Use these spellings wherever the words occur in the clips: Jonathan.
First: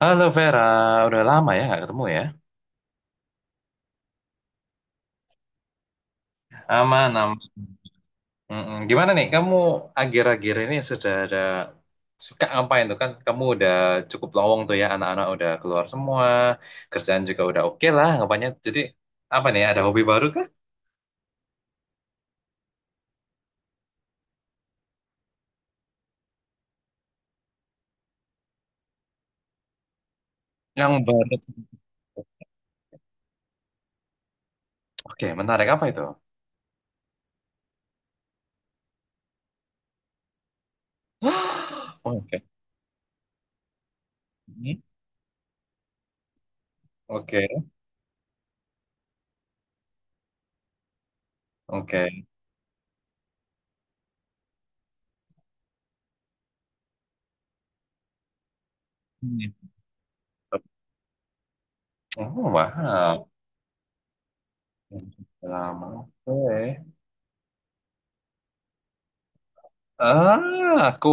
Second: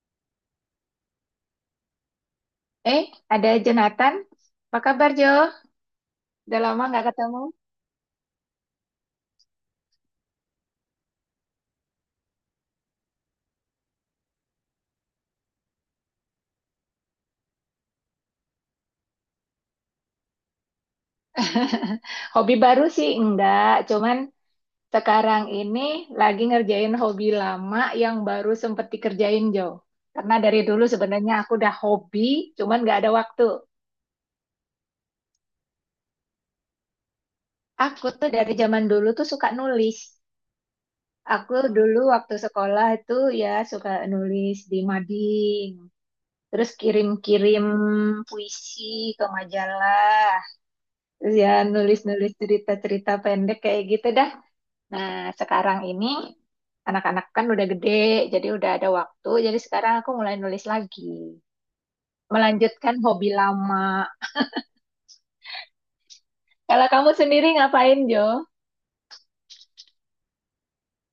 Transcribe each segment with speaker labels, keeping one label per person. Speaker 1: Halo Vera, udah lama ya nggak ketemu ya?
Speaker 2: Eh, ada Jonathan. Apa kabar, Jo? Udah lama nggak
Speaker 1: Aman, aman.
Speaker 2: ketemu.
Speaker 1: Mm-mm. Gimana nih, kamu akhir-akhir ini sudah ada suka ngapain tuh kan? Kamu udah cukup lowong tuh ya, anak-anak udah keluar semua, kerjaan juga udah oke lah, ngapainnya. Jadi apa nih, ada hobi baru kah?
Speaker 2: Hobi baru sih enggak, cuman sekarang ini lagi ngerjain hobi lama yang baru sempet dikerjain, Jo. Karena dari dulu
Speaker 1: Yang
Speaker 2: sebenarnya
Speaker 1: baru.
Speaker 2: aku udah hobi, cuman nggak ada waktu.
Speaker 1: Oke, menarik apa itu?
Speaker 2: Aku tuh dari zaman dulu tuh suka nulis. Aku dulu waktu
Speaker 1: Oke.
Speaker 2: sekolah itu ya suka nulis di
Speaker 1: Hmm.
Speaker 2: mading, terus
Speaker 1: Oke,
Speaker 2: kirim-kirim puisi ke majalah. Terus ya
Speaker 1: oke.
Speaker 2: nulis-nulis cerita-cerita pendek kayak gitu dah. Nah, sekarang ini anak-anak kan udah gede, jadi udah ada waktu.
Speaker 1: Hmm.
Speaker 2: Jadi sekarang aku mulai nulis lagi.
Speaker 1: Oh,
Speaker 2: Melanjutkan
Speaker 1: wow.
Speaker 2: hobi lama.
Speaker 1: Lama, oke.
Speaker 2: Kalau kamu sendiri ngapain, Jo?
Speaker 1: Ah, aku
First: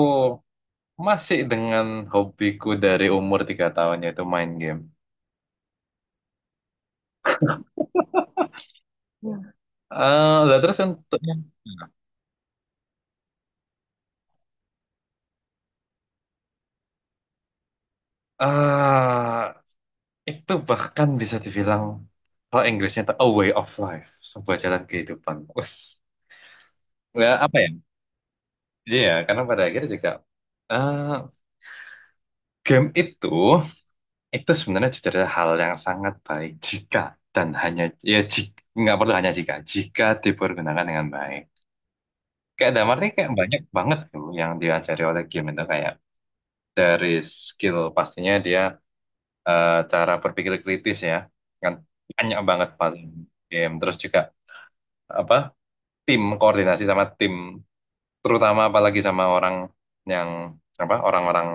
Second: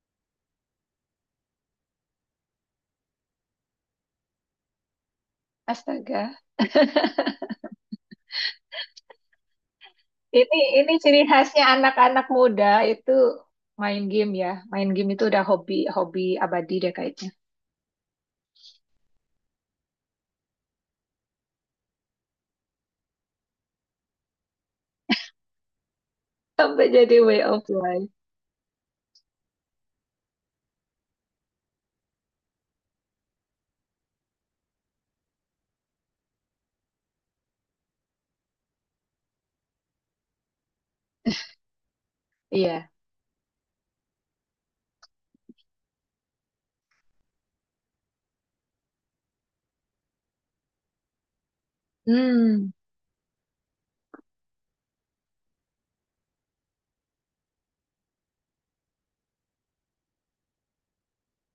Speaker 1: masih dengan hobiku dari umur 3 tahun yaitu main game.
Speaker 2: Astaga.
Speaker 1: Ya. Eh, lah
Speaker 2: Ini
Speaker 1: terus
Speaker 2: ini
Speaker 1: untuk
Speaker 2: ciri
Speaker 1: yang
Speaker 2: khasnya anak-anak muda itu main game ya. Main game itu udah hobi hobi abadi deh kayaknya.
Speaker 1: ah, itu bahkan bisa dibilang kalau Inggrisnya itu a way of life, sebuah jalan kehidupan. Us,
Speaker 2: Sampai jadi
Speaker 1: ya
Speaker 2: way
Speaker 1: apa
Speaker 2: of
Speaker 1: ya?
Speaker 2: life.
Speaker 1: Iya, karena pada akhirnya juga eh, game itu sebenarnya jujur adalah hal yang sangat baik jika dan hanya ya jika nggak perlu hanya jika jika dipergunakan dengan baik. Kayak
Speaker 2: Iya.
Speaker 1: damarnya kayak banyak banget tuh yang diajari oleh game itu kayak dari skill pastinya dia cara berpikir kritis ya kan banyak banget
Speaker 2: Hmm.
Speaker 1: pas game terus juga apa tim koordinasi sama tim terutama apalagi sama orang yang apa orang-orang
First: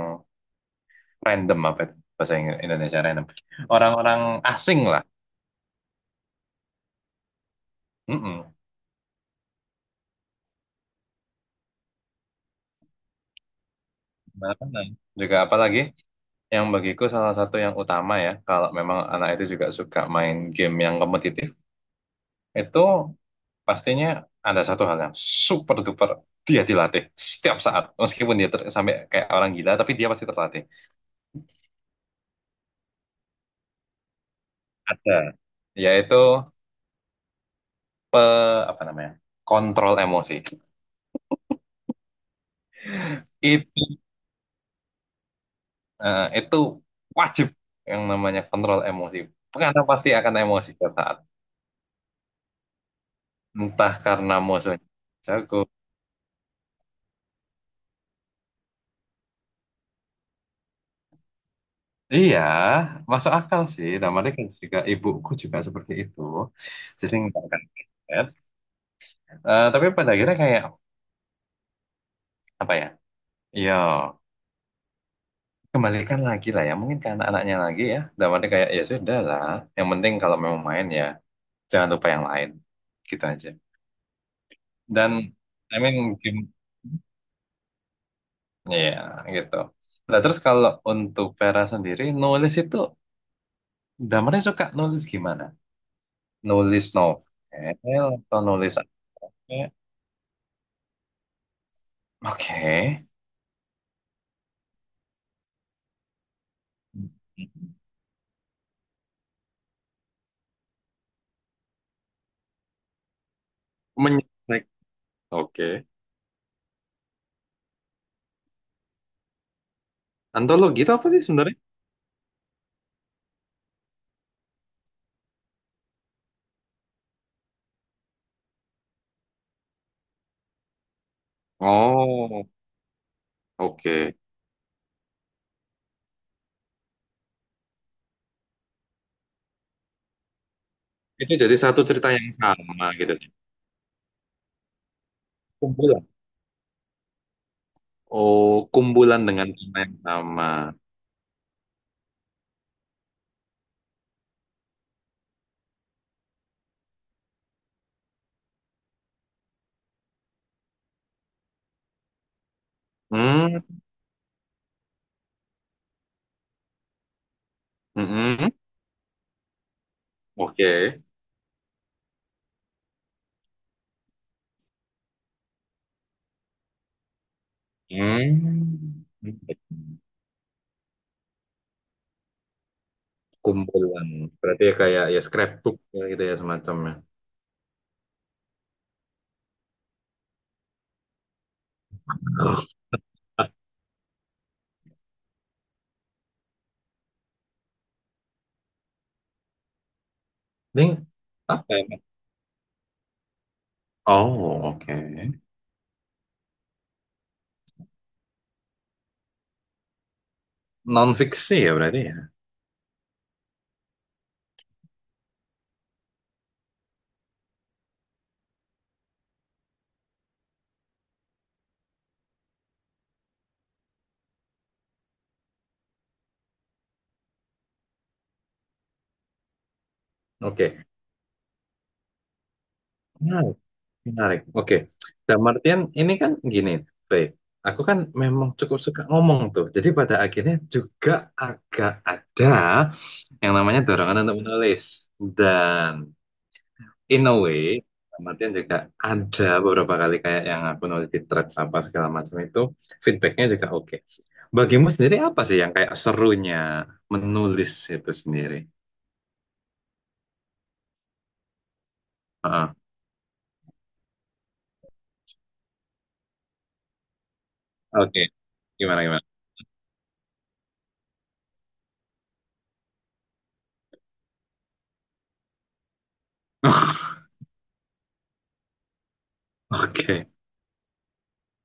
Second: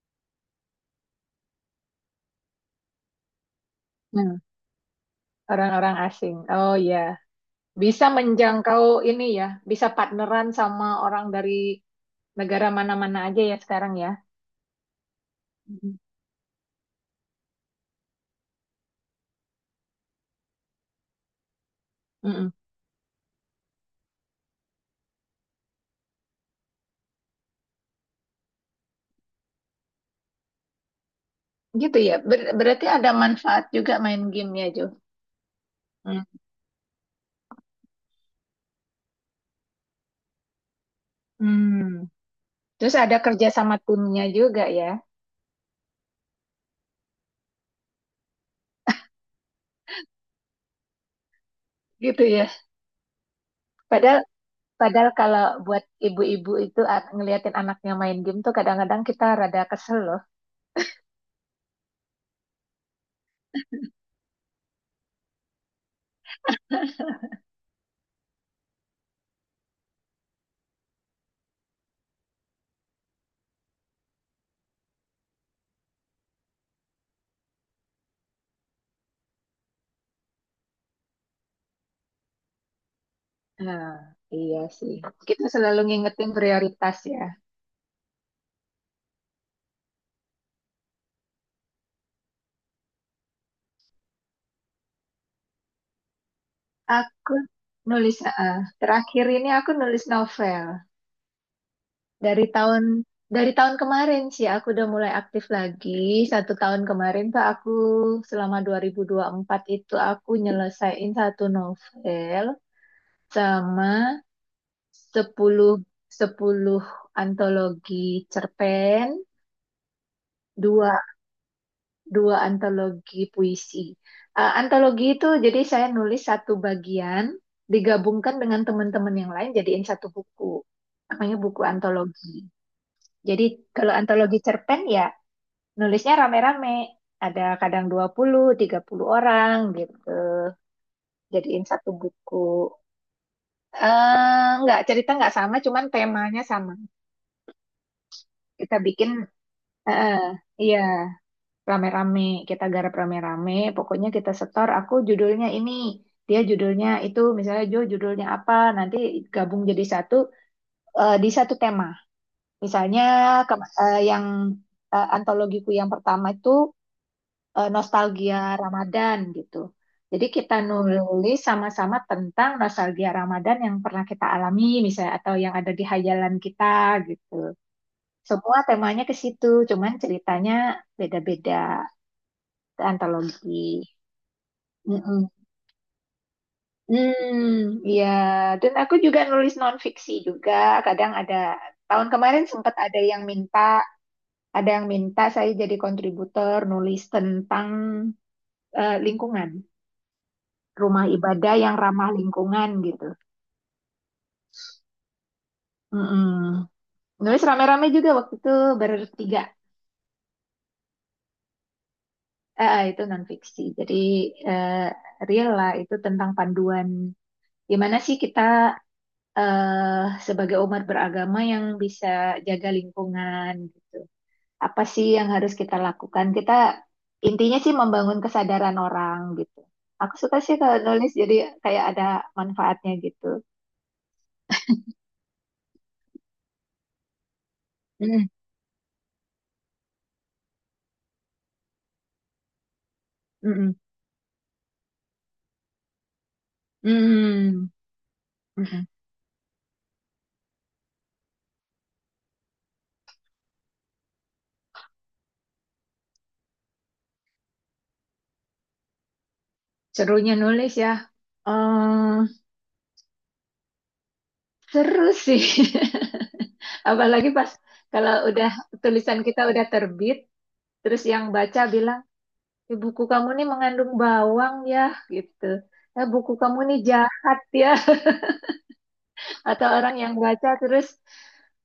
Speaker 1: random apa itu bahasa Indonesia random orang-orang
Speaker 2: Hmm.
Speaker 1: asing lah.
Speaker 2: Orang-orang asing. Oh iya. Bisa
Speaker 1: Mm-mm.
Speaker 2: menjangkau ini ya, bisa partneran sama orang dari negara mana-mana aja ya sekarang ya.
Speaker 1: Apa namanya? Juga apalagi
Speaker 2: Mm-mm.
Speaker 1: yang bagiku salah satu yang utama ya kalau memang anak itu juga suka main game yang kompetitif itu pastinya ada satu hal yang super duper dia dilatih setiap saat. Meskipun dia sampai kayak orang gila, tapi dia pasti terlatih.
Speaker 2: Gitu ya. Berarti ada manfaat juga main gamenya, Jo.
Speaker 1: Ada, yaitu
Speaker 2: Mm.
Speaker 1: eh, apa namanya? Kontrol emosi.
Speaker 2: Hmm. Terus ada kerja sama
Speaker 1: Itu
Speaker 2: timnya juga ya.
Speaker 1: itu wajib yang namanya kontrol emosi. Karena pasti akan emosi setiap saat.
Speaker 2: Gitu ya.
Speaker 1: Entah
Speaker 2: Padahal
Speaker 1: karena musuhnya
Speaker 2: padahal kalau
Speaker 1: jago.
Speaker 2: buat ibu-ibu itu ngeliatin anaknya main game tuh kadang-kadang kita rada kesel loh.
Speaker 1: Iya, masuk akal sih. Dan mereka juga ibuku juga seperti itu. Jadi nggak akan kaget. Eh, tapi pada akhirnya kayak apa ya? Iya. Kembalikan lagi lah ya, mungkin karena anaknya lagi ya. Dalamnya kayak, ya sudah lah. Yang penting kalau memang main ya, jangan lupa yang lain. Gitu aja.
Speaker 2: Nah, iya sih.
Speaker 1: Dan,
Speaker 2: Kita
Speaker 1: I
Speaker 2: selalu
Speaker 1: mean,
Speaker 2: ngingetin
Speaker 1: game,
Speaker 2: prioritas ya.
Speaker 1: ya gitu. Nah, terus kalau untuk Vera sendiri, nulis itu, damarnya suka nulis gimana? Nulis
Speaker 2: Aku
Speaker 1: novel
Speaker 2: nulis ah,
Speaker 1: atau
Speaker 2: ah.
Speaker 1: nulis apa?
Speaker 2: Terakhir ini aku nulis novel. Dari
Speaker 1: Oke.
Speaker 2: tahun dari tahun kemarin sih aku udah mulai aktif lagi. Satu tahun kemarin tuh aku selama dua ribu empat itu aku nyelesain satu novel sama
Speaker 1: Menyontek.
Speaker 2: sepuluh
Speaker 1: Oke.
Speaker 2: 10 antologi cerpen,
Speaker 1: Antologi itu
Speaker 2: dua
Speaker 1: apa sih sebenarnya?
Speaker 2: dua antologi puisi. Antologi itu jadi saya nulis satu bagian digabungkan dengan teman-teman yang lain jadiin satu buku. Namanya buku antologi.
Speaker 1: Oh,
Speaker 2: Jadi kalau
Speaker 1: oke.
Speaker 2: antologi cerpen ya nulisnya rame-rame, ada kadang 20, 30 orang gitu.
Speaker 1: Itu jadi
Speaker 2: Jadiin
Speaker 1: satu
Speaker 2: satu
Speaker 1: cerita yang
Speaker 2: buku.
Speaker 1: sama gitu.
Speaker 2: Eh nggak, cerita nggak sama, cuman
Speaker 1: Kumpulan.
Speaker 2: temanya sama.
Speaker 1: Oh,
Speaker 2: Kita bikin,
Speaker 1: kumpulan dengan tema yang
Speaker 2: eh,
Speaker 1: sama.
Speaker 2: iya, rame-rame. Kita garap rame-rame, pokoknya kita setor, aku judulnya ini, dia judulnya itu, misalnya Jo judulnya apa, nanti gabung jadi satu, di satu tema. Misalnya
Speaker 1: Hmm,
Speaker 2: kema- eh, yang antologiku yang pertama itu nostalgia
Speaker 1: mm-mm.
Speaker 2: Ramadan gitu. Jadi kita
Speaker 1: Oke.
Speaker 2: nulis sama-sama tentang nostalgia Ramadan yang pernah kita alami misalnya atau yang ada di hayalan kita gitu. Semua temanya
Speaker 1: Hmm.
Speaker 2: ke situ, cuman ceritanya beda-beda antologi.
Speaker 1: Kumpulan. Berarti ya kayak ya
Speaker 2: Mm-mm.
Speaker 1: scrapbook ya gitu ya semacamnya.
Speaker 2: Hmm, ya. Dan aku juga nulis non-fiksi juga. Kadang ada, tahun kemarin
Speaker 1: Oh,
Speaker 2: sempat ada yang minta saya jadi kontributor nulis tentang lingkungan.
Speaker 1: ini
Speaker 2: Rumah ibadah
Speaker 1: apa
Speaker 2: yang
Speaker 1: ya?
Speaker 2: ramah lingkungan gitu.
Speaker 1: Oh, oke.
Speaker 2: Mm-mm. Nulis rame-rame juga waktu itu bertiga.
Speaker 1: Non fiksi ya berarti ya.
Speaker 2: Itu non fiksi. Jadi eh, real lah itu tentang panduan gimana sih kita sebagai umat beragama yang bisa jaga lingkungan gitu. Apa sih yang harus kita lakukan? Kita intinya sih membangun kesadaran orang gitu. Aku suka sih kalau
Speaker 1: Oke.
Speaker 2: nulis jadi kayak ada manfaatnya gitu.
Speaker 1: Nah, menarik. Oke. Dalam artian ini kan gini, Frey. Aku kan
Speaker 2: Mm,
Speaker 1: memang cukup suka ngomong tuh. Jadi pada akhirnya juga agak ada yang
Speaker 2: mm,
Speaker 1: namanya dorongan untuk menulis. Dan in a way,
Speaker 2: mm,
Speaker 1: dalam artian
Speaker 2: mm,
Speaker 1: juga
Speaker 2: mm.
Speaker 1: ada beberapa kali kayak yang aku nulis di threads apa segala macam itu, feedbacknya juga oke. Bagimu sendiri apa sih yang kayak serunya menulis itu sendiri?
Speaker 2: Serunya nulis ya. Eh,
Speaker 1: Heeh.
Speaker 2: Seru sih. Apalagi pas kalau
Speaker 1: Oke.
Speaker 2: udah
Speaker 1: Gimana,
Speaker 2: tulisan
Speaker 1: gimana?
Speaker 2: kita udah terbit, terus yang baca bilang, "Eh, buku kamu nih mengandung bawang ya," gitu. "Eh, buku kamu nih jahat ya." Atau orang yang
Speaker 1: Oke.
Speaker 2: baca terus,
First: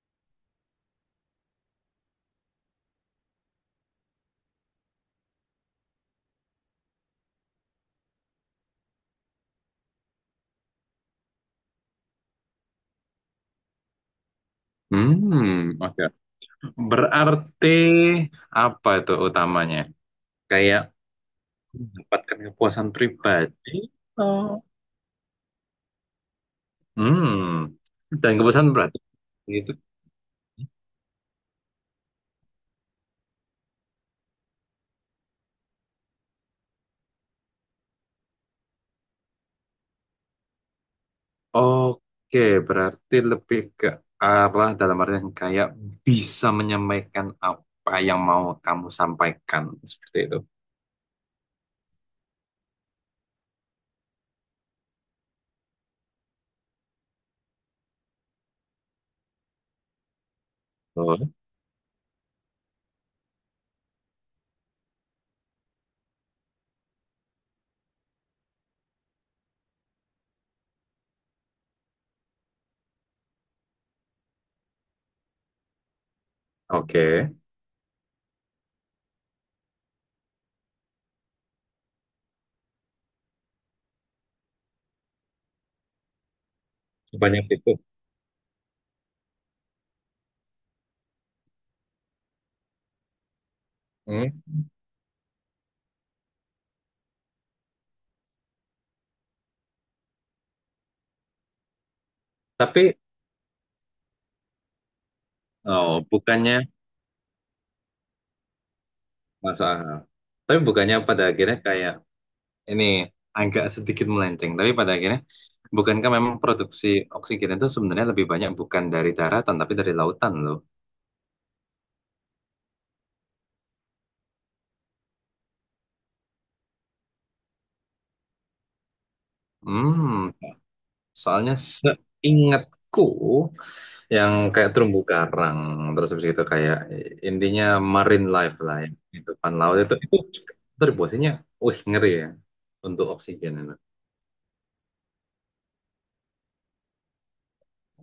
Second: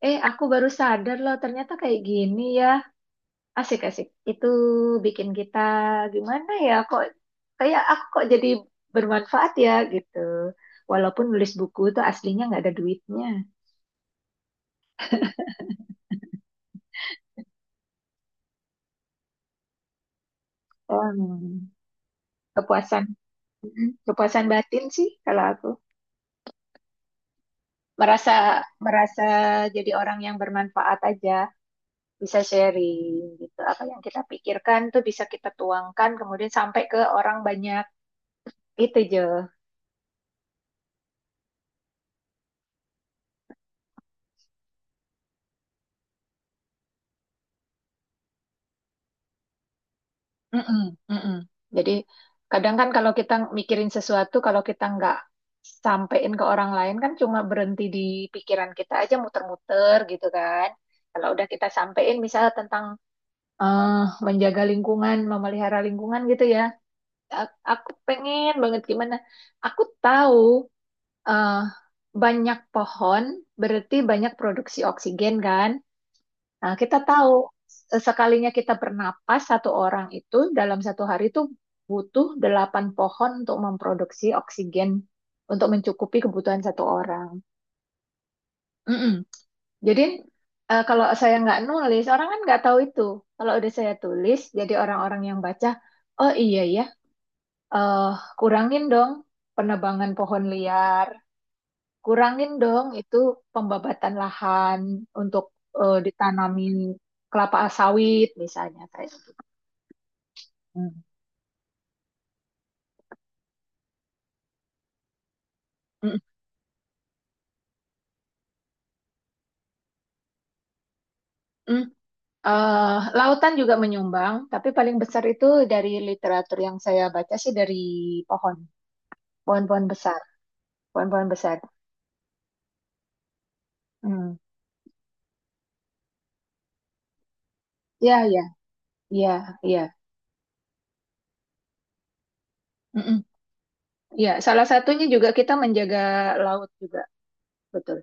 Speaker 2: aku baru sadar loh ternyata kayak gini ya. Asik, asik. Itu bikin kita gimana ya? Kok kayak aku kok jadi bermanfaat ya gitu. Walaupun nulis buku itu aslinya nggak ada duitnya.
Speaker 1: Hmm, oke, berarti apa itu utamanya? Kayak
Speaker 2: Hmm,
Speaker 1: mendapatkan kepuasan
Speaker 2: kepuasan.
Speaker 1: pribadi.
Speaker 2: Mm,
Speaker 1: Oh.
Speaker 2: kepuasan batin sih kalau aku
Speaker 1: Hmm. Dan
Speaker 2: merasa
Speaker 1: kepuasan berarti
Speaker 2: merasa
Speaker 1: itu.
Speaker 2: jadi orang yang bermanfaat aja, bisa sharing gitu. Apa yang kita pikirkan tuh bisa kita tuangkan kemudian sampai ke orang banyak. Itu, Jo.
Speaker 1: Oke, berarti lebih ke arah dalam artian kayak bisa menyampaikan apa yang mau kamu sampaikan seperti itu.
Speaker 2: Mm-mm, mm-mm. Jadi kadang kan kalau kita mikirin sesuatu, kalau kita nggak sampein ke orang lain kan cuma berhenti di pikiran kita aja muter-muter gitu kan.
Speaker 1: Oh,
Speaker 2: Kalau udah kita sampein misalnya tentang eh, menjaga lingkungan, memelihara lingkungan gitu ya. Aku pengen banget gimana. Aku tahu eh, banyak pohon berarti banyak produksi oksigen kan. Nah, kita
Speaker 1: oke.
Speaker 2: tahu sekalinya kita bernapas satu orang itu dalam satu hari itu butuh delapan pohon untuk memproduksi oksigen untuk mencukupi kebutuhan satu orang.
Speaker 1: Sebanyak itu.
Speaker 2: Mm-mm. Jadi kalau saya nggak nulis, orang kan nggak tahu itu. Kalau udah saya
Speaker 1: Hmm.
Speaker 2: tulis, jadi orang-orang yang baca, oh iya ya, eh, kurangin dong penebangan pohon liar, kurangin dong
Speaker 1: Tapi.
Speaker 2: itu pembabatan lahan untuk
Speaker 1: Oh, bukannya.
Speaker 2: ditanamin kelapa sawit misalnya kayak.
Speaker 1: Masuk akal. Tapi
Speaker 2: Hmm.
Speaker 1: bukannya pada akhirnya kayak ini agak sedikit melenceng, tapi pada akhirnya bukankah
Speaker 2: Mm,
Speaker 1: memang produksi oksigen itu sebenarnya lebih banyak bukan dari daratan tapi dari lautan loh.
Speaker 2: mm. Lautan juga menyumbang, tapi paling besar itu dari literatur yang saya baca sih dari pohon, pohon-pohon besar,
Speaker 1: Hmm,
Speaker 2: pohon-pohon
Speaker 1: soalnya
Speaker 2: besar.
Speaker 1: seingatku yang
Speaker 2: Hmm.
Speaker 1: kayak terumbu karang terus habis itu kayak intinya marine
Speaker 2: Ya, ya,
Speaker 1: life lah ya, kehidupan
Speaker 2: ya,
Speaker 1: laut itu
Speaker 2: ya.
Speaker 1: itu kontribusinya, wih ngeri ya untuk
Speaker 2: Mm-mm.
Speaker 1: oksigen itu.
Speaker 2: Ya, salah satunya juga kita menjaga laut juga, betul.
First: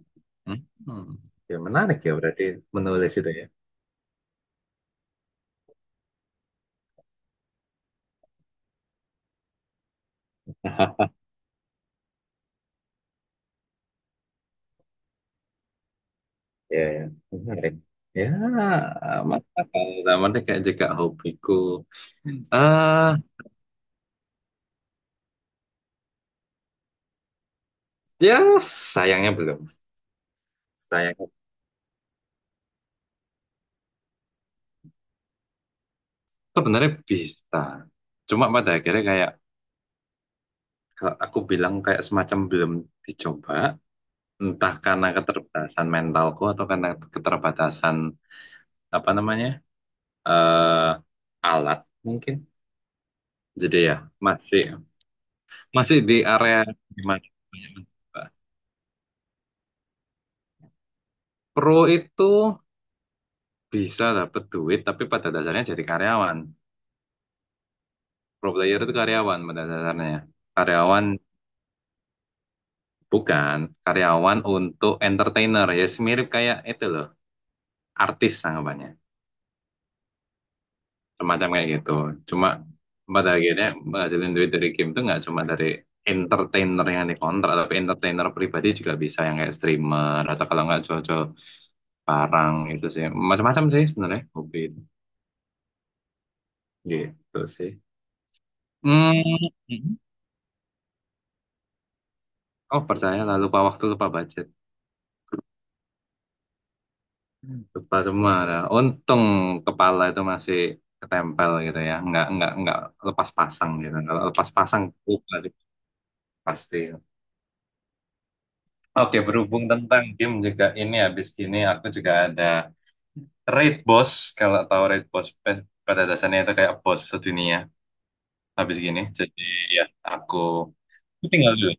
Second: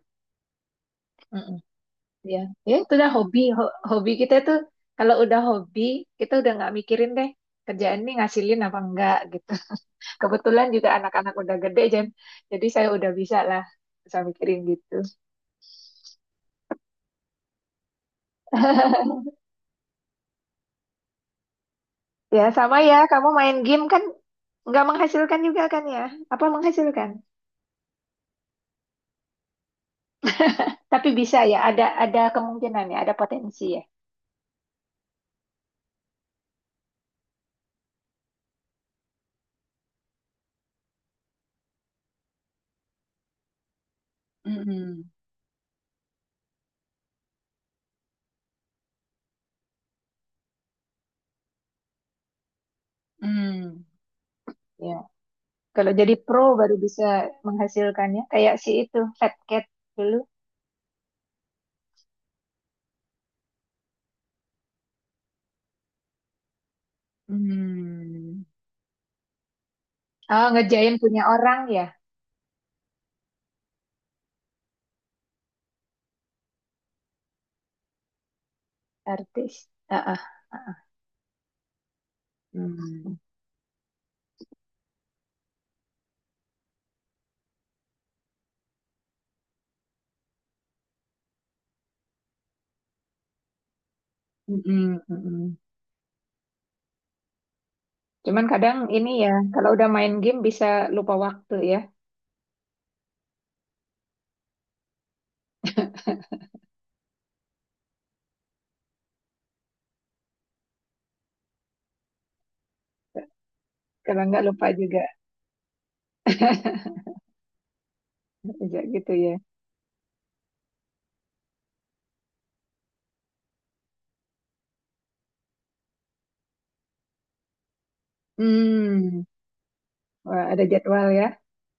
Speaker 1: Hmm, ya
Speaker 2: Mm-mm.
Speaker 1: menarik ya
Speaker 2: Ya,
Speaker 1: berarti
Speaker 2: ya itu udah
Speaker 1: menulis itu
Speaker 2: hobi.
Speaker 1: ya.
Speaker 2: Hobi kita itu kalau udah hobi kita udah nggak mikirin deh kerjaan ini ngasilin apa enggak gitu. Kebetulan juga anak-anak udah gede, Jen. Jadi saya udah bisa lah, bisa mikirin gitu.
Speaker 1: Ya, ya. Menarik. Ya, mantap. Namanya kayak juga hobiku.
Speaker 2: Ya, sama ya.
Speaker 1: Ah,
Speaker 2: Kamu main game kan nggak menghasilkan juga kan ya? Apa menghasilkan?
Speaker 1: ya sayangnya belum.
Speaker 2: Tapi
Speaker 1: Sayangnya
Speaker 2: bisa ya. Ada kemungkinan ya. Ada potensi ya.
Speaker 1: sebenarnya bisa. Cuma pada akhirnya kayak kalau aku bilang kayak semacam belum dicoba, entah
Speaker 2: Mm-mm.
Speaker 1: karena keterbatasan mentalku atau karena keterbatasan apa namanya? eh alat mungkin. Jadi
Speaker 2: Mm.
Speaker 1: ya, masih
Speaker 2: Ya. Kalau
Speaker 1: masih
Speaker 2: jadi
Speaker 1: di
Speaker 2: pro
Speaker 1: area
Speaker 2: baru bisa
Speaker 1: gimana?
Speaker 2: menghasilkannya. Kayak si itu Fat Cat dulu.
Speaker 1: Pro itu bisa dapat duit tapi pada dasarnya jadi karyawan,
Speaker 2: Mm.
Speaker 1: pro player itu karyawan pada dasarnya,
Speaker 2: Ah, ngerjain
Speaker 1: karyawan,
Speaker 2: punya orang ya,
Speaker 1: bukan karyawan untuk entertainer ya, mirip kayak itu loh, artis anggapannya,
Speaker 2: artis. Ah, ah.
Speaker 1: semacam kayak gitu. Cuma
Speaker 2: Mm.
Speaker 1: pada akhirnya menghasilkan duit dari game itu nggak cuma dari entertainer yang dikontrak tapi entertainer pribadi juga bisa yang kayak streamer atau kalau nggak cocok jual barang itu sih, macam-macam sih sebenarnya hobi itu.
Speaker 2: Mm-mm. Mm-mm.
Speaker 1: Gitu sih.
Speaker 2: Cuman kadang ini ya,
Speaker 1: Hmm.
Speaker 2: kalau udah
Speaker 1: Hmm.
Speaker 2: main game bisa lupa waktu ya.
Speaker 1: Oh, percaya lah lupa waktu lupa budget. Hmm. Lupa semua. Nah, untung kepala itu masih ketempel gitu ya, nggak lepas pasang gitu. Kalau
Speaker 2: Kalau nggak
Speaker 1: lepas
Speaker 2: lupa
Speaker 1: pasang
Speaker 2: juga,
Speaker 1: lupa deh, pasti.
Speaker 2: bisa gitu
Speaker 1: Oke,
Speaker 2: ya.
Speaker 1: berhubung tentang game juga ini habis gini aku juga ada Raid Boss. Kalau tahu Raid Boss pada dasarnya itu kayak boss sedunia habis gini.
Speaker 2: Hmm,
Speaker 1: Jadi ya aku
Speaker 2: wah, ada jadwal ya.
Speaker 1: tinggal dulu.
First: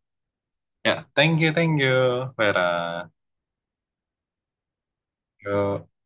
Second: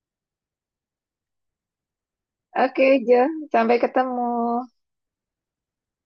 Speaker 1: Ya, thank you, Vera.
Speaker 2: Oke, Jo, sampai ketemu.
Speaker 1: Yo.